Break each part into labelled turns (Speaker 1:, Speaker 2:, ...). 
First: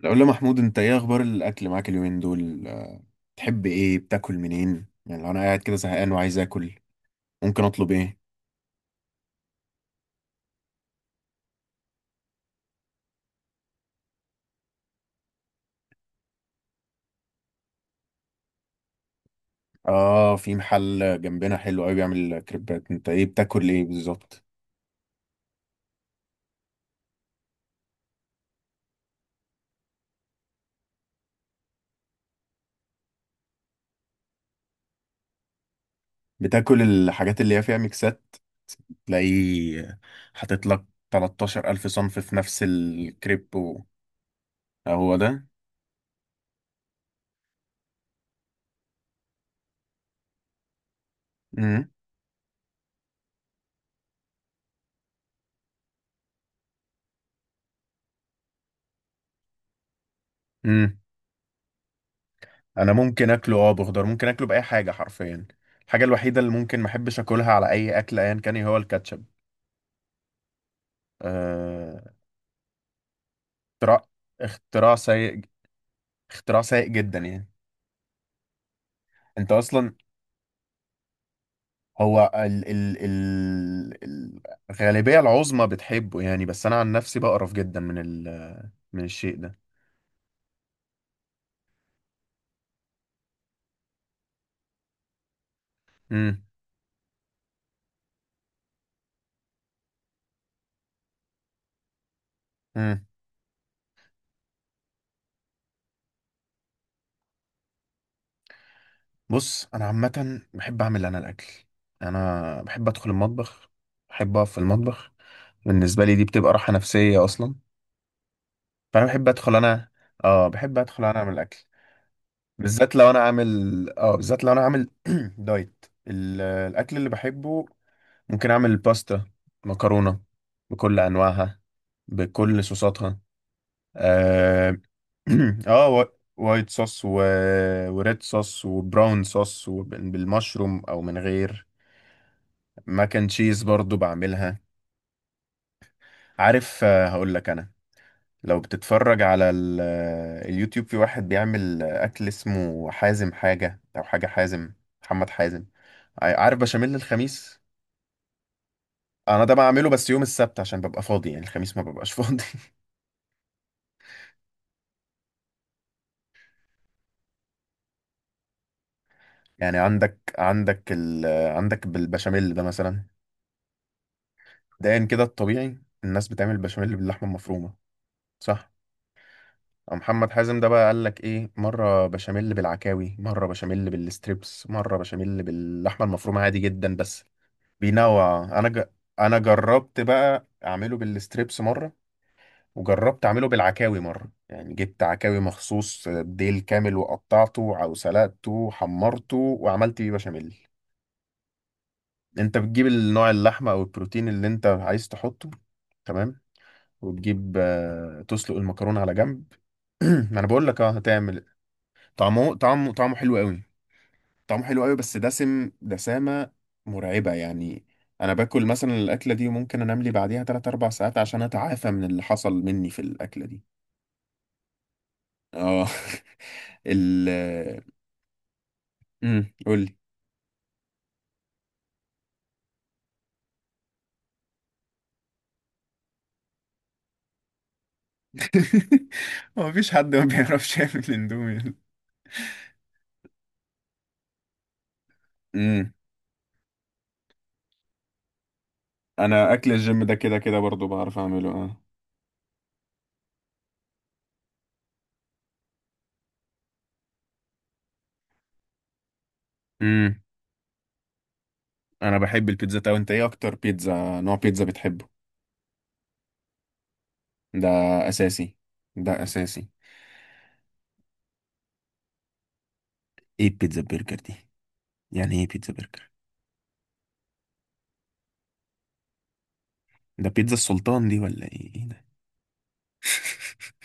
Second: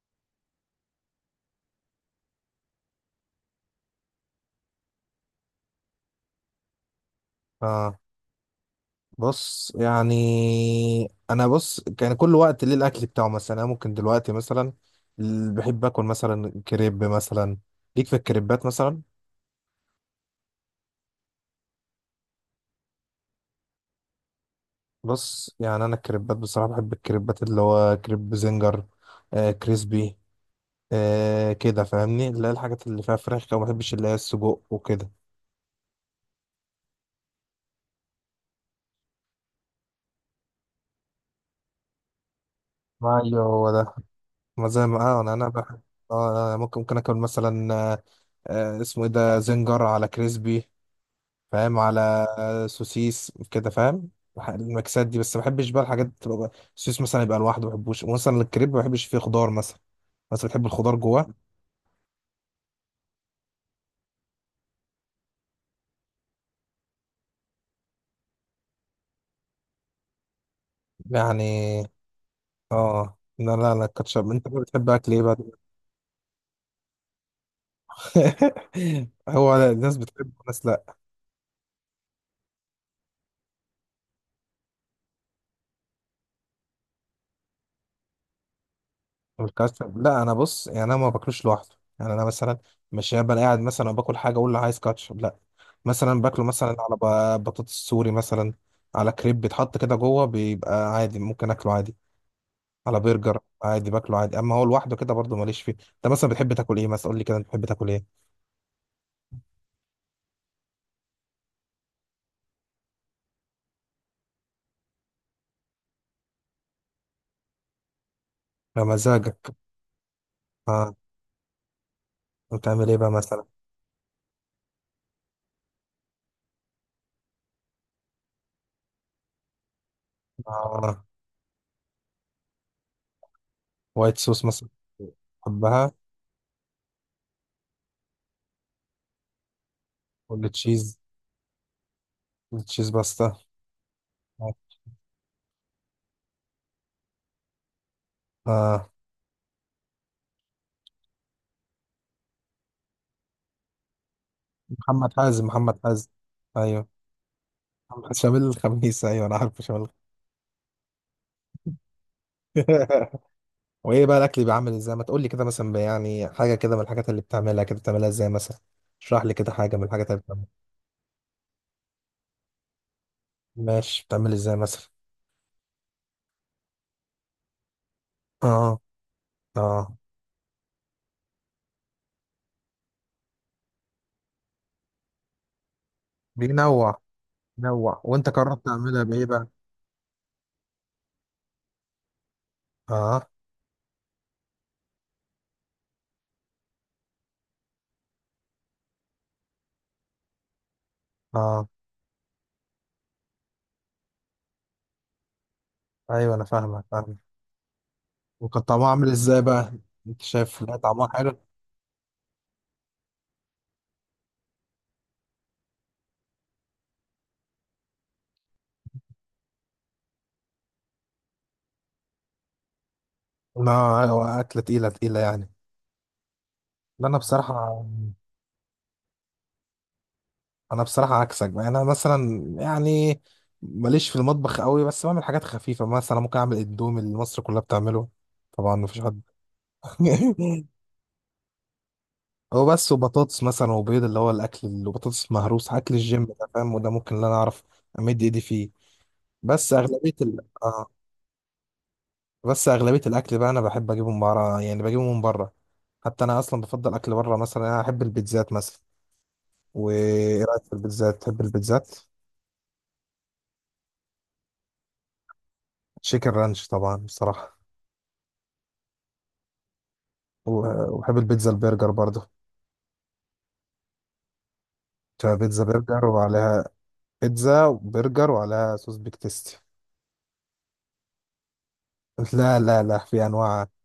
Speaker 1: لو محمود انت ايه اخبار الاكل معاك اليومين دول تحب ايه بتاكل منين؟ يعني لو انا قاعد كده زهقان وعايز اكل ممكن اطلب
Speaker 2: اه،
Speaker 1: ايه؟
Speaker 2: بص يعني انا، بص، كان كل وقت ليه الاكل بتاعه، مثلا انا ممكن دلوقتي مثلا، بحب اكل مثلا كريب مثلا، ليك في الكريبات مثلا.
Speaker 1: اه، في محل جنبنا حلو قوي بيعمل كريبات، انت ايه بتاكل ايه بالظبط؟
Speaker 2: بص يعني انا الكريبات بصراحه، بحب الكريبات اللي هو كريب زنجر كريسبي. كده فاهمني، اللي هي الحاجات اللي فيها فراخ كده، ما بحبش اللي هي السجق وكده.
Speaker 1: بتاكل الحاجات اللي هي فيها ميكسات، تلاقيه حاطط لك 13000 الف صنف في نفس
Speaker 2: ايوه،
Speaker 1: الكريب
Speaker 2: هو
Speaker 1: و...
Speaker 2: ده. ما زي ما
Speaker 1: هو
Speaker 2: انا
Speaker 1: ده.
Speaker 2: انا بحب. اه، أنا ممكن اكل مثلا. اسمه ايه ده؟ زنجر على كريسبي. فاهم
Speaker 1: امم
Speaker 2: على سوسيس كده، فاهم؟ المكسات دي بس، ما بحبش بقى الحاجات تبقى السوسيس مثلا يبقى لوحده، ما بحبوش. مثلا الكريب ما بحبش فيه خضار مثلا. بس بتحب الخضار
Speaker 1: امم
Speaker 2: جواه؟
Speaker 1: انا ممكن اكله اه بخضار، ممكن اكله باي حاجه حرفيا. الحاجه الوحيده اللي ممكن ما احبش اكلها على اي اكل ايا كان هي هو الكاتشب.
Speaker 2: يعني.
Speaker 1: أه،
Speaker 2: اه، لا، لا، لا.
Speaker 1: اختراع،
Speaker 2: الكاتشب؟ انت بقى بتحب
Speaker 1: اختراع
Speaker 2: اكل ايه بقى؟
Speaker 1: سيء، اختراع سيء جدا يعني. انت
Speaker 2: هو
Speaker 1: اصلا
Speaker 2: الناس بتحب، الناس لا.
Speaker 1: هو ال ال ال ال- الغالبية العظمى بتحبه يعني، بس انا عن نفسي بقرف جدا من الشيء ده.
Speaker 2: الكاتشب لا، انا بص يعني انا ما باكلوش لوحده. يعني انا مثلا مش هبقى قاعد مثلا وباكل حاجه اقول له عايز كاتشب، لا. مثلا
Speaker 1: امم
Speaker 2: باكله مثلا على بطاطس سوري مثلا. على كريب بيتحط كده جوه، بيبقى عادي، ممكن اكله عادي. على
Speaker 1: امم
Speaker 2: برجر عادي باكله عادي، اما هو لوحده كده برضه ماليش فيه. انت مثلا بتحب تاكل ايه مثلا؟ قول لي كده، انت بتحب تاكل ايه؟
Speaker 1: بص، انا عامة بحب اعمل انا الاكل. انا بحب ادخل المطبخ، بحب اقف في المطبخ. بالنسبة لي دي بتبقى راحة نفسية اصلا. فانا بحب
Speaker 2: بمزاجك.
Speaker 1: ادخل انا، اه بحب
Speaker 2: اه،
Speaker 1: ادخل انا اعمل الاكل.
Speaker 2: بتعمل
Speaker 1: بالذات
Speaker 2: ايه
Speaker 1: لو
Speaker 2: بقى
Speaker 1: انا
Speaker 2: مثلا؟
Speaker 1: عامل، اه بالذات لو انا عامل دايت، الاكل اللي بحبه ممكن اعمل باستا، مكرونه بكل
Speaker 2: اه،
Speaker 1: انواعها، بكل صوصاتها.
Speaker 2: وايت صوص مثلا؟
Speaker 1: اه, آه
Speaker 2: بحبها.
Speaker 1: وا- وايت صوص و... وريد صوص وبراون صوص
Speaker 2: ولا
Speaker 1: وبالمشروم
Speaker 2: تشيز،
Speaker 1: او من غير.
Speaker 2: تشيز
Speaker 1: ماك اند
Speaker 2: باستا.
Speaker 1: تشيز برضو بعملها. عارف، هقول لك انا، لو
Speaker 2: اه،
Speaker 1: بتتفرج على ال... آه، اليوتيوب، في واحد بيعمل اكل اسمه حازم حاجه او حاجه حازم.
Speaker 2: محمد
Speaker 1: محمد
Speaker 2: حازم،
Speaker 1: حازم،
Speaker 2: محمد حازم.
Speaker 1: عارف
Speaker 2: ايوه،
Speaker 1: بشاميل الخميس؟
Speaker 2: محمد شامل الخميس. ايوه، انا
Speaker 1: انا ده
Speaker 2: عارفه شامل
Speaker 1: بعمله بس يوم السبت عشان ببقى فاضي، يعني الخميس ما ببقاش فاضي.
Speaker 2: الخميس. وايه بقى الاكل بيعمل ازاي؟ ما تقول لي كده مثلا يعني، حاجه كده من الحاجات اللي بتعملها، كده بتعملها ازاي مثلا؟ اشرح لي كده حاجه
Speaker 1: يعني
Speaker 2: من الحاجات اللي
Speaker 1: عندك،
Speaker 2: بتعملها.
Speaker 1: عندك بالبشاميل ده مثلا،
Speaker 2: ماشي، بتعمل ازاي مثلا؟
Speaker 1: مبدئيا كده الطبيعي الناس بتعمل بشاميل باللحمه المفرومه، صح؟
Speaker 2: اه. اه.
Speaker 1: محمد حازم ده بقى قال لك ايه؟ مره بشاميل بالعكاوي، مره بشاميل بالستريبس، مره بشاميل باللحمه المفرومه عادي جدا،
Speaker 2: بينوع
Speaker 1: بس
Speaker 2: نوع، وانت
Speaker 1: بينوع.
Speaker 2: قررت تعملها بايه
Speaker 1: انا
Speaker 2: بقى؟
Speaker 1: جربت بقى اعمله بالستريبس مره، وجربت
Speaker 2: اه.
Speaker 1: اعمله بالعكاوي مره، يعني جبت عكاوي مخصوص ديل كامل وقطعته او سلقته وحمرته وعملت بيه بشاميل.
Speaker 2: اه.
Speaker 1: انت بتجيب النوع، اللحمة او البروتين اللي انت عايز تحطه،
Speaker 2: ايوه،
Speaker 1: تمام،
Speaker 2: انا فاهمك فاهمك.
Speaker 1: وتجيب تسلق
Speaker 2: وكان طعمها
Speaker 1: المكرونة
Speaker 2: عامل
Speaker 1: على
Speaker 2: ازاي
Speaker 1: جنب.
Speaker 2: بقى؟ انت
Speaker 1: ما انا
Speaker 2: شايف؟
Speaker 1: بقول
Speaker 2: لا،
Speaker 1: لك، اه
Speaker 2: طعمها حلو.
Speaker 1: هتعمل. طعمه حلو قوي، طعمه حلو قوي بس دسم، دسامة مرعبة يعني. انا باكل مثلا الاكلة دي وممكن انام لي بعديها 3 4 ساعات عشان اتعافى من اللي حصل مني في الاكلة دي.
Speaker 2: لا، ايوه، اكله تقيله تقيله يعني.
Speaker 1: اه.
Speaker 2: لا،
Speaker 1: ال، قول لي.
Speaker 2: انا بصراحه عكسك بقى، انا مثلا يعني ماليش في المطبخ قوي، بس بعمل حاجات خفيفه مثلا، ممكن اعمل اندومي اللي مصر كلها بتعمله. طبعا مفيش حد.
Speaker 1: هو مفيش حد ما بيعرفش يعمل اندومي.
Speaker 2: هو بس، وبطاطس مثلا وبيض، اللي هو الاكل اللي بطاطس مهروس،
Speaker 1: امم،
Speaker 2: اكل الجيم ده، فاهم؟ وده ممكن اللي انا اعرف. امد ايدي فيه.
Speaker 1: انا اكل
Speaker 2: بس
Speaker 1: الجيم
Speaker 2: اغلبيه
Speaker 1: ده كده
Speaker 2: ال...
Speaker 1: كده برضو
Speaker 2: آه.
Speaker 1: بعرف اعمله، اه.
Speaker 2: بس اغلبيه الاكل بقى انا بحب اجيبه من بره، يعني بجيبه من بره. حتى انا اصلا بفضل اكل بره، مثلا انا احب البيتزات مثلا.
Speaker 1: امم،
Speaker 2: وايه رايك في البيتزات؟ تحب البيتزات؟
Speaker 1: انا بحب البيتزا. طب انت ايه اكتر نوع بيتزا بتحبه؟
Speaker 2: تشيكن رانش طبعا بصراحه.
Speaker 1: ده اساسي، ده اساسي.
Speaker 2: وبحب البيتزا البرجر برضه.
Speaker 1: ايه البيتزا برجر دي؟
Speaker 2: تبقى
Speaker 1: يعني ايه
Speaker 2: بيتزا
Speaker 1: بيتزا
Speaker 2: برجر،
Speaker 1: برجر؟
Speaker 2: وعليها بيتزا وبرجر وعليها صوص بيك تيستي.
Speaker 1: ده بيتزا السلطان دي ولا ايه؟ ايه ده؟
Speaker 2: لا، لا، لا، في انواع.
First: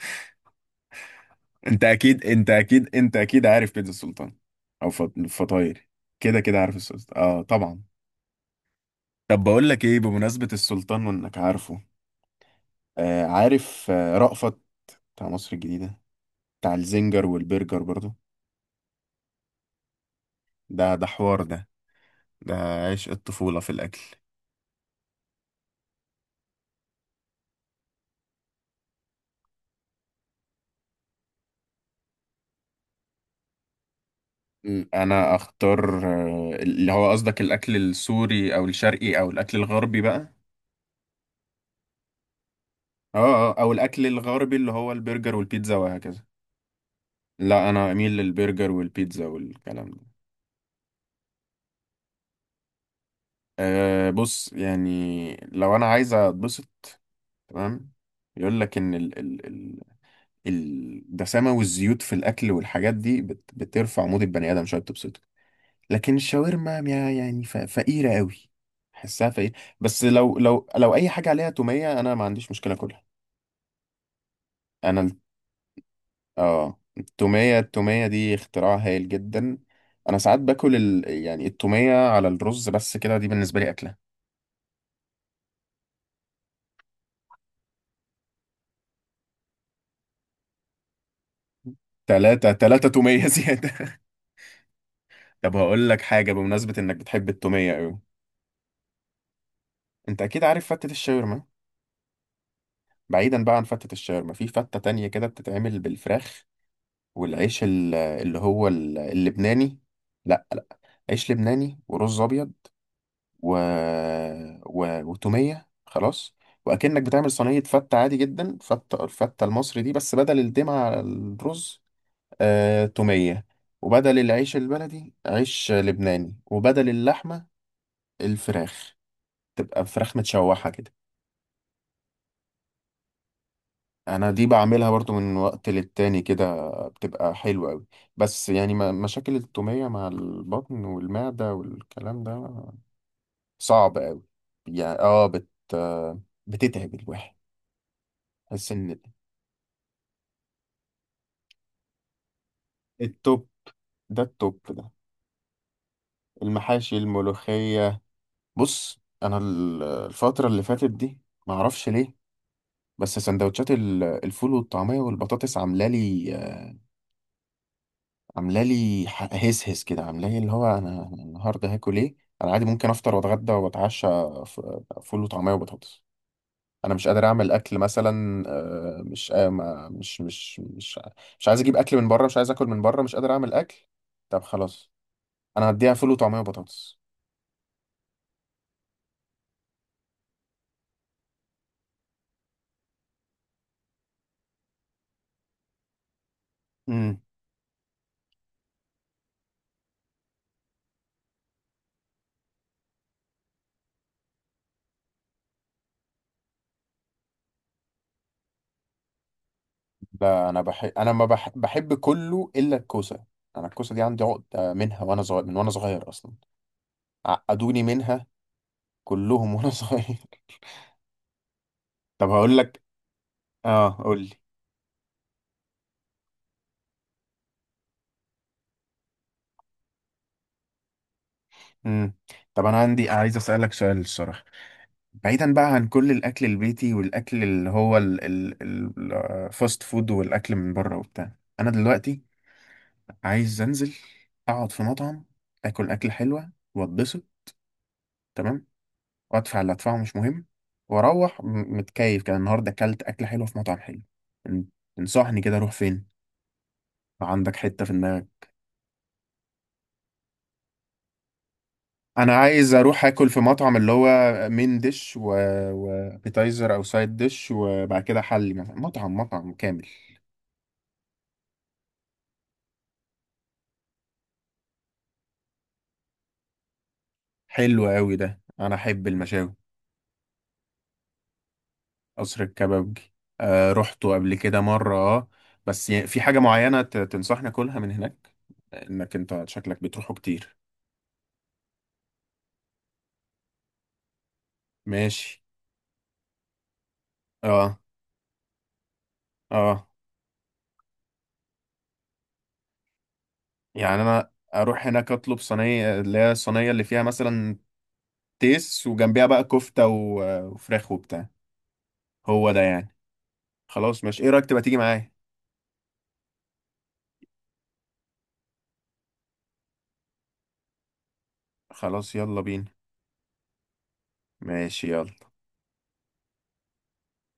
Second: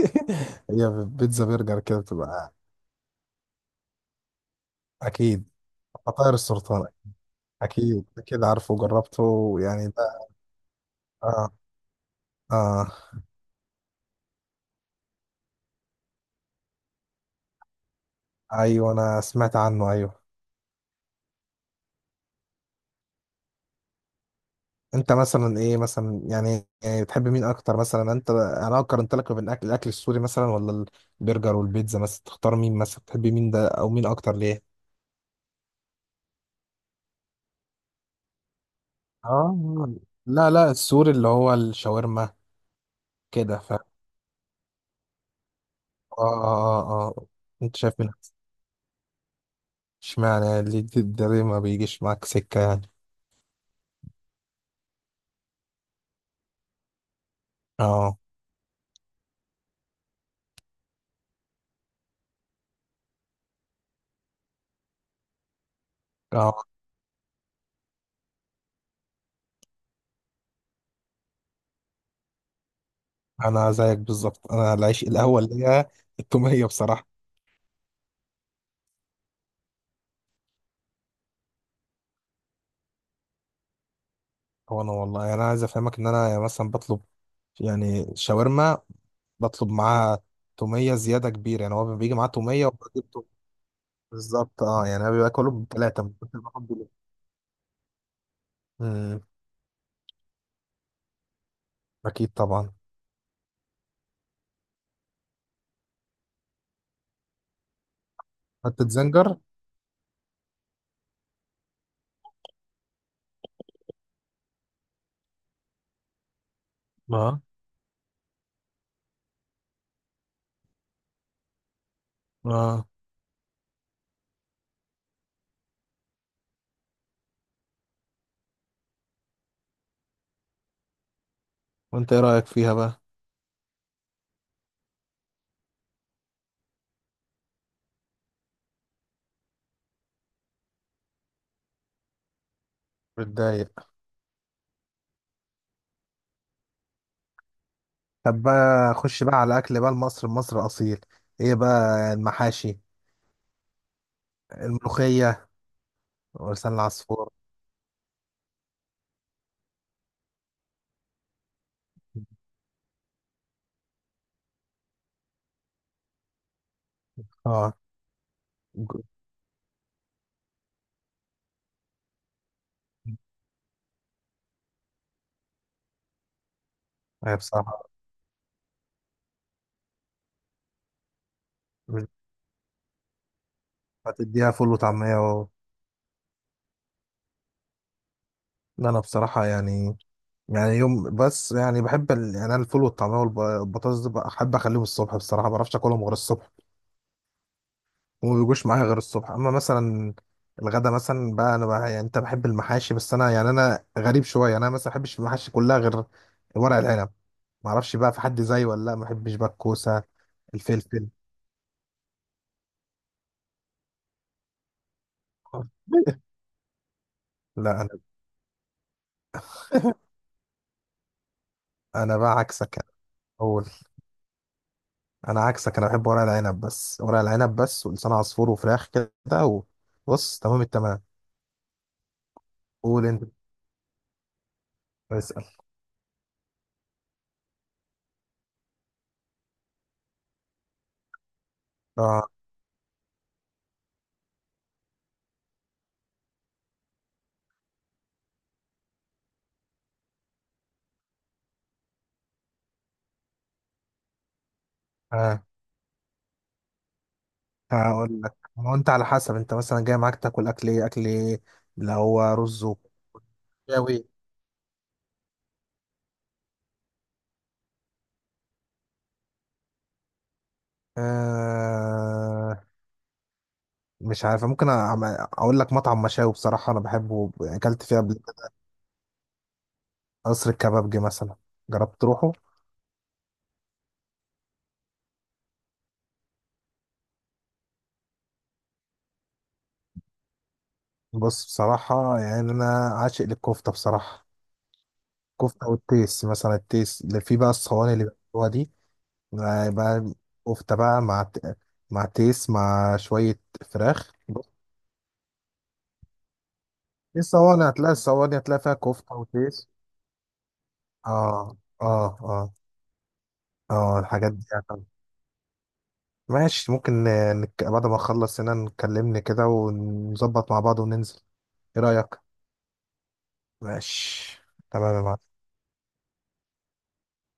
Speaker 2: هي بيتزا برجر كده بتبقى.
Speaker 1: انت اكيد عارف بيتزا السلطان، او
Speaker 2: اكيد.
Speaker 1: فطاير.
Speaker 2: فطاير
Speaker 1: كده كده عارف
Speaker 2: السلطان.
Speaker 1: السلطان، اه طبعا.
Speaker 2: اكيد كده عارفه
Speaker 1: طب
Speaker 2: وجربته
Speaker 1: بقول لك
Speaker 2: يعني
Speaker 1: ايه،
Speaker 2: ده.
Speaker 1: بمناسبة السلطان وانك
Speaker 2: اه،
Speaker 1: عارفه،
Speaker 2: اه،
Speaker 1: عارف رأفت؟ بتاع مصر الجديدة، بتاع الزنجر والبرجر برضو.
Speaker 2: ايوه، انا سمعت عنه، ايوه.
Speaker 1: ده ده حوار ده، ده عشق الطفولة في الأكل.
Speaker 2: انت مثلا ايه مثلا يعني بتحب مين اكتر مثلا؟ انا لو قارنت لك ما بين الاكل الاكل السوري مثلا، ولا البرجر والبيتزا مثلا، تختار مين مثلا، تحب مين ده او مين اكتر ليه؟
Speaker 1: انا اختار اللي هو قصدك الاكل السوري او الشرقي او الاكل
Speaker 2: اه،
Speaker 1: الغربي بقى؟
Speaker 2: لا، لا، السوري، اللي هو الشاورما.
Speaker 1: اه
Speaker 2: كده
Speaker 1: اه، او
Speaker 2: ف، اه،
Speaker 1: الاكل الغربي اللي هو البرجر والبيتزا وهكذا.
Speaker 2: اه، اه، اه.
Speaker 1: لا
Speaker 2: انت
Speaker 1: انا
Speaker 2: شايف مين
Speaker 1: اميل
Speaker 2: احسن؟
Speaker 1: للبرجر والبيتزا والكلام ده.
Speaker 2: اشمعنى اللي ده ليه ما بيجيش معاك سكة يعني؟
Speaker 1: أه بص، يعني لو انا عايز اتبسط، تمام،
Speaker 2: اه،
Speaker 1: يقول لك ان ال ال ال الدسامة والزيوت في الاكل والحاجات دي بترفع مود البني ادم شويه، بتبسطه. لكن
Speaker 2: اه،
Speaker 1: الشاورما فقيرة قوي، حسها فقيرة. بس لو اي حاجة عليها تومية انا ما عنديش مشكلة اكلها.
Speaker 2: انا زيك بالظبط، انا
Speaker 1: انا
Speaker 2: العيش
Speaker 1: ال-
Speaker 2: الاول ليا. التومية
Speaker 1: اه،
Speaker 2: بصراحة.
Speaker 1: التومية دي اختراع هايل جدا. انا ساعات يعني التومية على الرز بس، كده دي بالنسبة لي اكلة.
Speaker 2: هو انا والله يعني، انا عايز افهمك ان انا مثلا بطلب، يعني شاورما، بطلب معاه تومية زيادة كبيرة. يعني هو بيجي معاه
Speaker 1: تلاتة
Speaker 2: تومية،
Speaker 1: تلاتة
Speaker 2: وبجيب توم.
Speaker 1: تومية زيادة.
Speaker 2: بالظبط، اه يعني انا باكله
Speaker 1: طب هقول لك
Speaker 2: بثلاثة من
Speaker 1: حاجة،
Speaker 2: كتر ما
Speaker 1: بمناسبة
Speaker 2: باكله.
Speaker 1: انك بتحب التومية قوي،
Speaker 2: امم.
Speaker 1: انت اكيد عارف فتة الشاورما.
Speaker 2: اكيد طبعا.
Speaker 1: بعيدا بقى عن فتة الشاورما، في فتة تانية كده بتتعمل بالفراخ والعيش
Speaker 2: حتة زنجر.
Speaker 1: اللبناني. لا لا، عيش لبناني ورز ابيض و... و... وتوميه خلاص. واكنك بتعمل
Speaker 2: اه،
Speaker 1: صينيه فته عادي جدا، فته الفته المصري دي، بس بدل الدمعه على الرز
Speaker 2: اه،
Speaker 1: توميه، وبدل العيش البلدي عيش لبناني، وبدل اللحمه الفراخ، تبقى فراخ متشوحه كده.
Speaker 2: وانت ايه رأيك فيها بقى؟
Speaker 1: انا دي بعملها برضو من وقت للتاني كده، بتبقى حلوة قوي، بس يعني مشاكل التومية مع البطن والمعدة والكلام ده
Speaker 2: بتضايق.
Speaker 1: صعب قوي، يعني اه بتتعب الواحد.
Speaker 2: طب
Speaker 1: تحس
Speaker 2: بقى،
Speaker 1: ان،
Speaker 2: خش بقى على اكل بقى مصر مصر اصيل. ايه بقى المحاشي؟
Speaker 1: التوب ده، التوب ده،
Speaker 2: الملوخية ولسان
Speaker 1: المحاشي،
Speaker 2: العصفور.
Speaker 1: الملوخية. بص انا الفترة اللي فاتت دي معرفش ليه، بس سندوتشات الفول والطعمية والبطاطس عاملة لي،
Speaker 2: اه
Speaker 1: عامله
Speaker 2: ج-
Speaker 1: لي هس هس كده، عامله لي اللي هو، انا أنا النهارده هاكل ايه؟ انا عادي ممكن افطر واتغدى واتعشى ف- فول وطعميه وبطاطس. انا مش قادر
Speaker 2: هي
Speaker 1: اعمل اكل
Speaker 2: بصراحة.
Speaker 1: مثلا، آه، مش آه، ما- مش مش مش مش عايز اجيب اكل من بره، مش عايز اكل من بره، مش قادر اعمل اكل. طب
Speaker 2: هتديها فول
Speaker 1: خلاص
Speaker 2: وطعمية.
Speaker 1: انا هديها فول وطعميه وبطاطس.
Speaker 2: لا، انا بصراحة يعني، يعني يوم بس، يعني بحب يعني انا الفول والطعميه والبطاطس دي بحب اخليهم الصبح، بصراحه ما بعرفش اكلهم غير الصبح.
Speaker 1: امم.
Speaker 2: وما بيجوش معايا غير الصبح، اما مثلا الغدا مثلا بقى انا بقى يعني، انت بحب المحاشي، بس انا يعني انا غريب شويه، يعني انا مثلا ما بحبش المحاشي كلها غير ورق العنب. ما اعرفش بقى، في حد زيي ولا؟ لا، ما بحبش بقى الكوسه.
Speaker 1: لا انا بحب،
Speaker 2: الفلفل.
Speaker 1: انا ما بح... بحب كله الا الكوسه. انا الكوسه دي عندي عقده منها وانا صغير، من وانا صغير اصلا
Speaker 2: لا،
Speaker 1: عقدوني
Speaker 2: انا.
Speaker 1: منها كلهم وانا صغير.
Speaker 2: انا
Speaker 1: طب
Speaker 2: بقى
Speaker 1: هقول
Speaker 2: عكسك
Speaker 1: لك،
Speaker 2: يعني. اقول.
Speaker 1: اه قول لي.
Speaker 2: انا عكسك، انا بحب ورق العنب بس، ورق العنب بس، ولسان عصفور وفراخ كده. وبص، تمام التمام.
Speaker 1: امم. طب انا عندي،
Speaker 2: قول
Speaker 1: عايز اسالك سؤال الصراحه،
Speaker 2: انت.
Speaker 1: بعيدا بقى عن كل الاكل البيتي والاكل اللي هو الفاست فود والاكل من بره وبتاع. انا دلوقتي
Speaker 2: اه.
Speaker 1: عايز انزل اقعد في مطعم، اكل اكل حلوه واتبسط، تمام، وادفع اللي ادفعه مش مهم، واروح متكيف كده، النهارده اكلت اكل حلو في مطعم حلو. تن- تنصحني
Speaker 2: آه،
Speaker 1: كده اروح فين؟ عندك حته في
Speaker 2: هقول
Speaker 1: دماغك؟
Speaker 2: لك، ما هو انت على حسب، انت مثلا جاي معاك تاكل اكل ايه اكل ايه، اللي هو
Speaker 1: انا
Speaker 2: رز
Speaker 1: عايز اروح اكل في مطعم اللي
Speaker 2: وشاوي.
Speaker 1: هو ديش و... وابيتايزر او سايد ديش، وبعد كده حلي مثلا، مطعم كامل.
Speaker 2: آه مش عارف، ممكن اقول لك مطعم مشاوي بصراحه، انا بحبه، يعني اكلت
Speaker 1: حلو
Speaker 2: فيها قبل
Speaker 1: قوي ده،
Speaker 2: كده.
Speaker 1: انا احب المشاوي.
Speaker 2: قصر الكبابجي مثلا، جربت تروحه؟
Speaker 1: قصر الكبابجي، آه رحته قبل كده مره اه، بس في حاجه معينه تنصحني اكلها من هناك؟ انك انت شكلك بتروحه كتير.
Speaker 2: بص بصراحه يعني انا، عاشق للكفته بصراحه.
Speaker 1: ماشي.
Speaker 2: كفته والتيس مثلا، التيس اللي فيه بقى
Speaker 1: اه
Speaker 2: الصواني اللي بيعملوها دي. بقى
Speaker 1: اه،
Speaker 2: بقى كفته بقى مع مع تيس مع شويه
Speaker 1: يعني
Speaker 2: فراخ.
Speaker 1: انا اروح هناك اطلب صينيه، اللي هي الصينيه اللي فيها
Speaker 2: في
Speaker 1: مثلا
Speaker 2: صواني هتلاقي، الصواني هتلاقي فيها
Speaker 1: تيس،
Speaker 2: كفتة
Speaker 1: وجنبها بقى
Speaker 2: وتيس.
Speaker 1: كفته وفراخ وبتاع.
Speaker 2: اه، اه،
Speaker 1: هو
Speaker 2: اه،
Speaker 1: ده يعني.
Speaker 2: اه.
Speaker 1: خلاص ماشي، ايه
Speaker 2: الحاجات دي
Speaker 1: رأيك تبقى تيجي
Speaker 2: يعني.
Speaker 1: معايا؟
Speaker 2: ماشي ممكن بعد ما نخلص هنا، نكلمني كده ونظبط مع بعض وننزل. ايه
Speaker 1: خلاص
Speaker 2: رأيك؟
Speaker 1: يلا بينا.
Speaker 2: ماشي
Speaker 1: ماشي
Speaker 2: تمام يا
Speaker 1: يلا.
Speaker 2: معلم.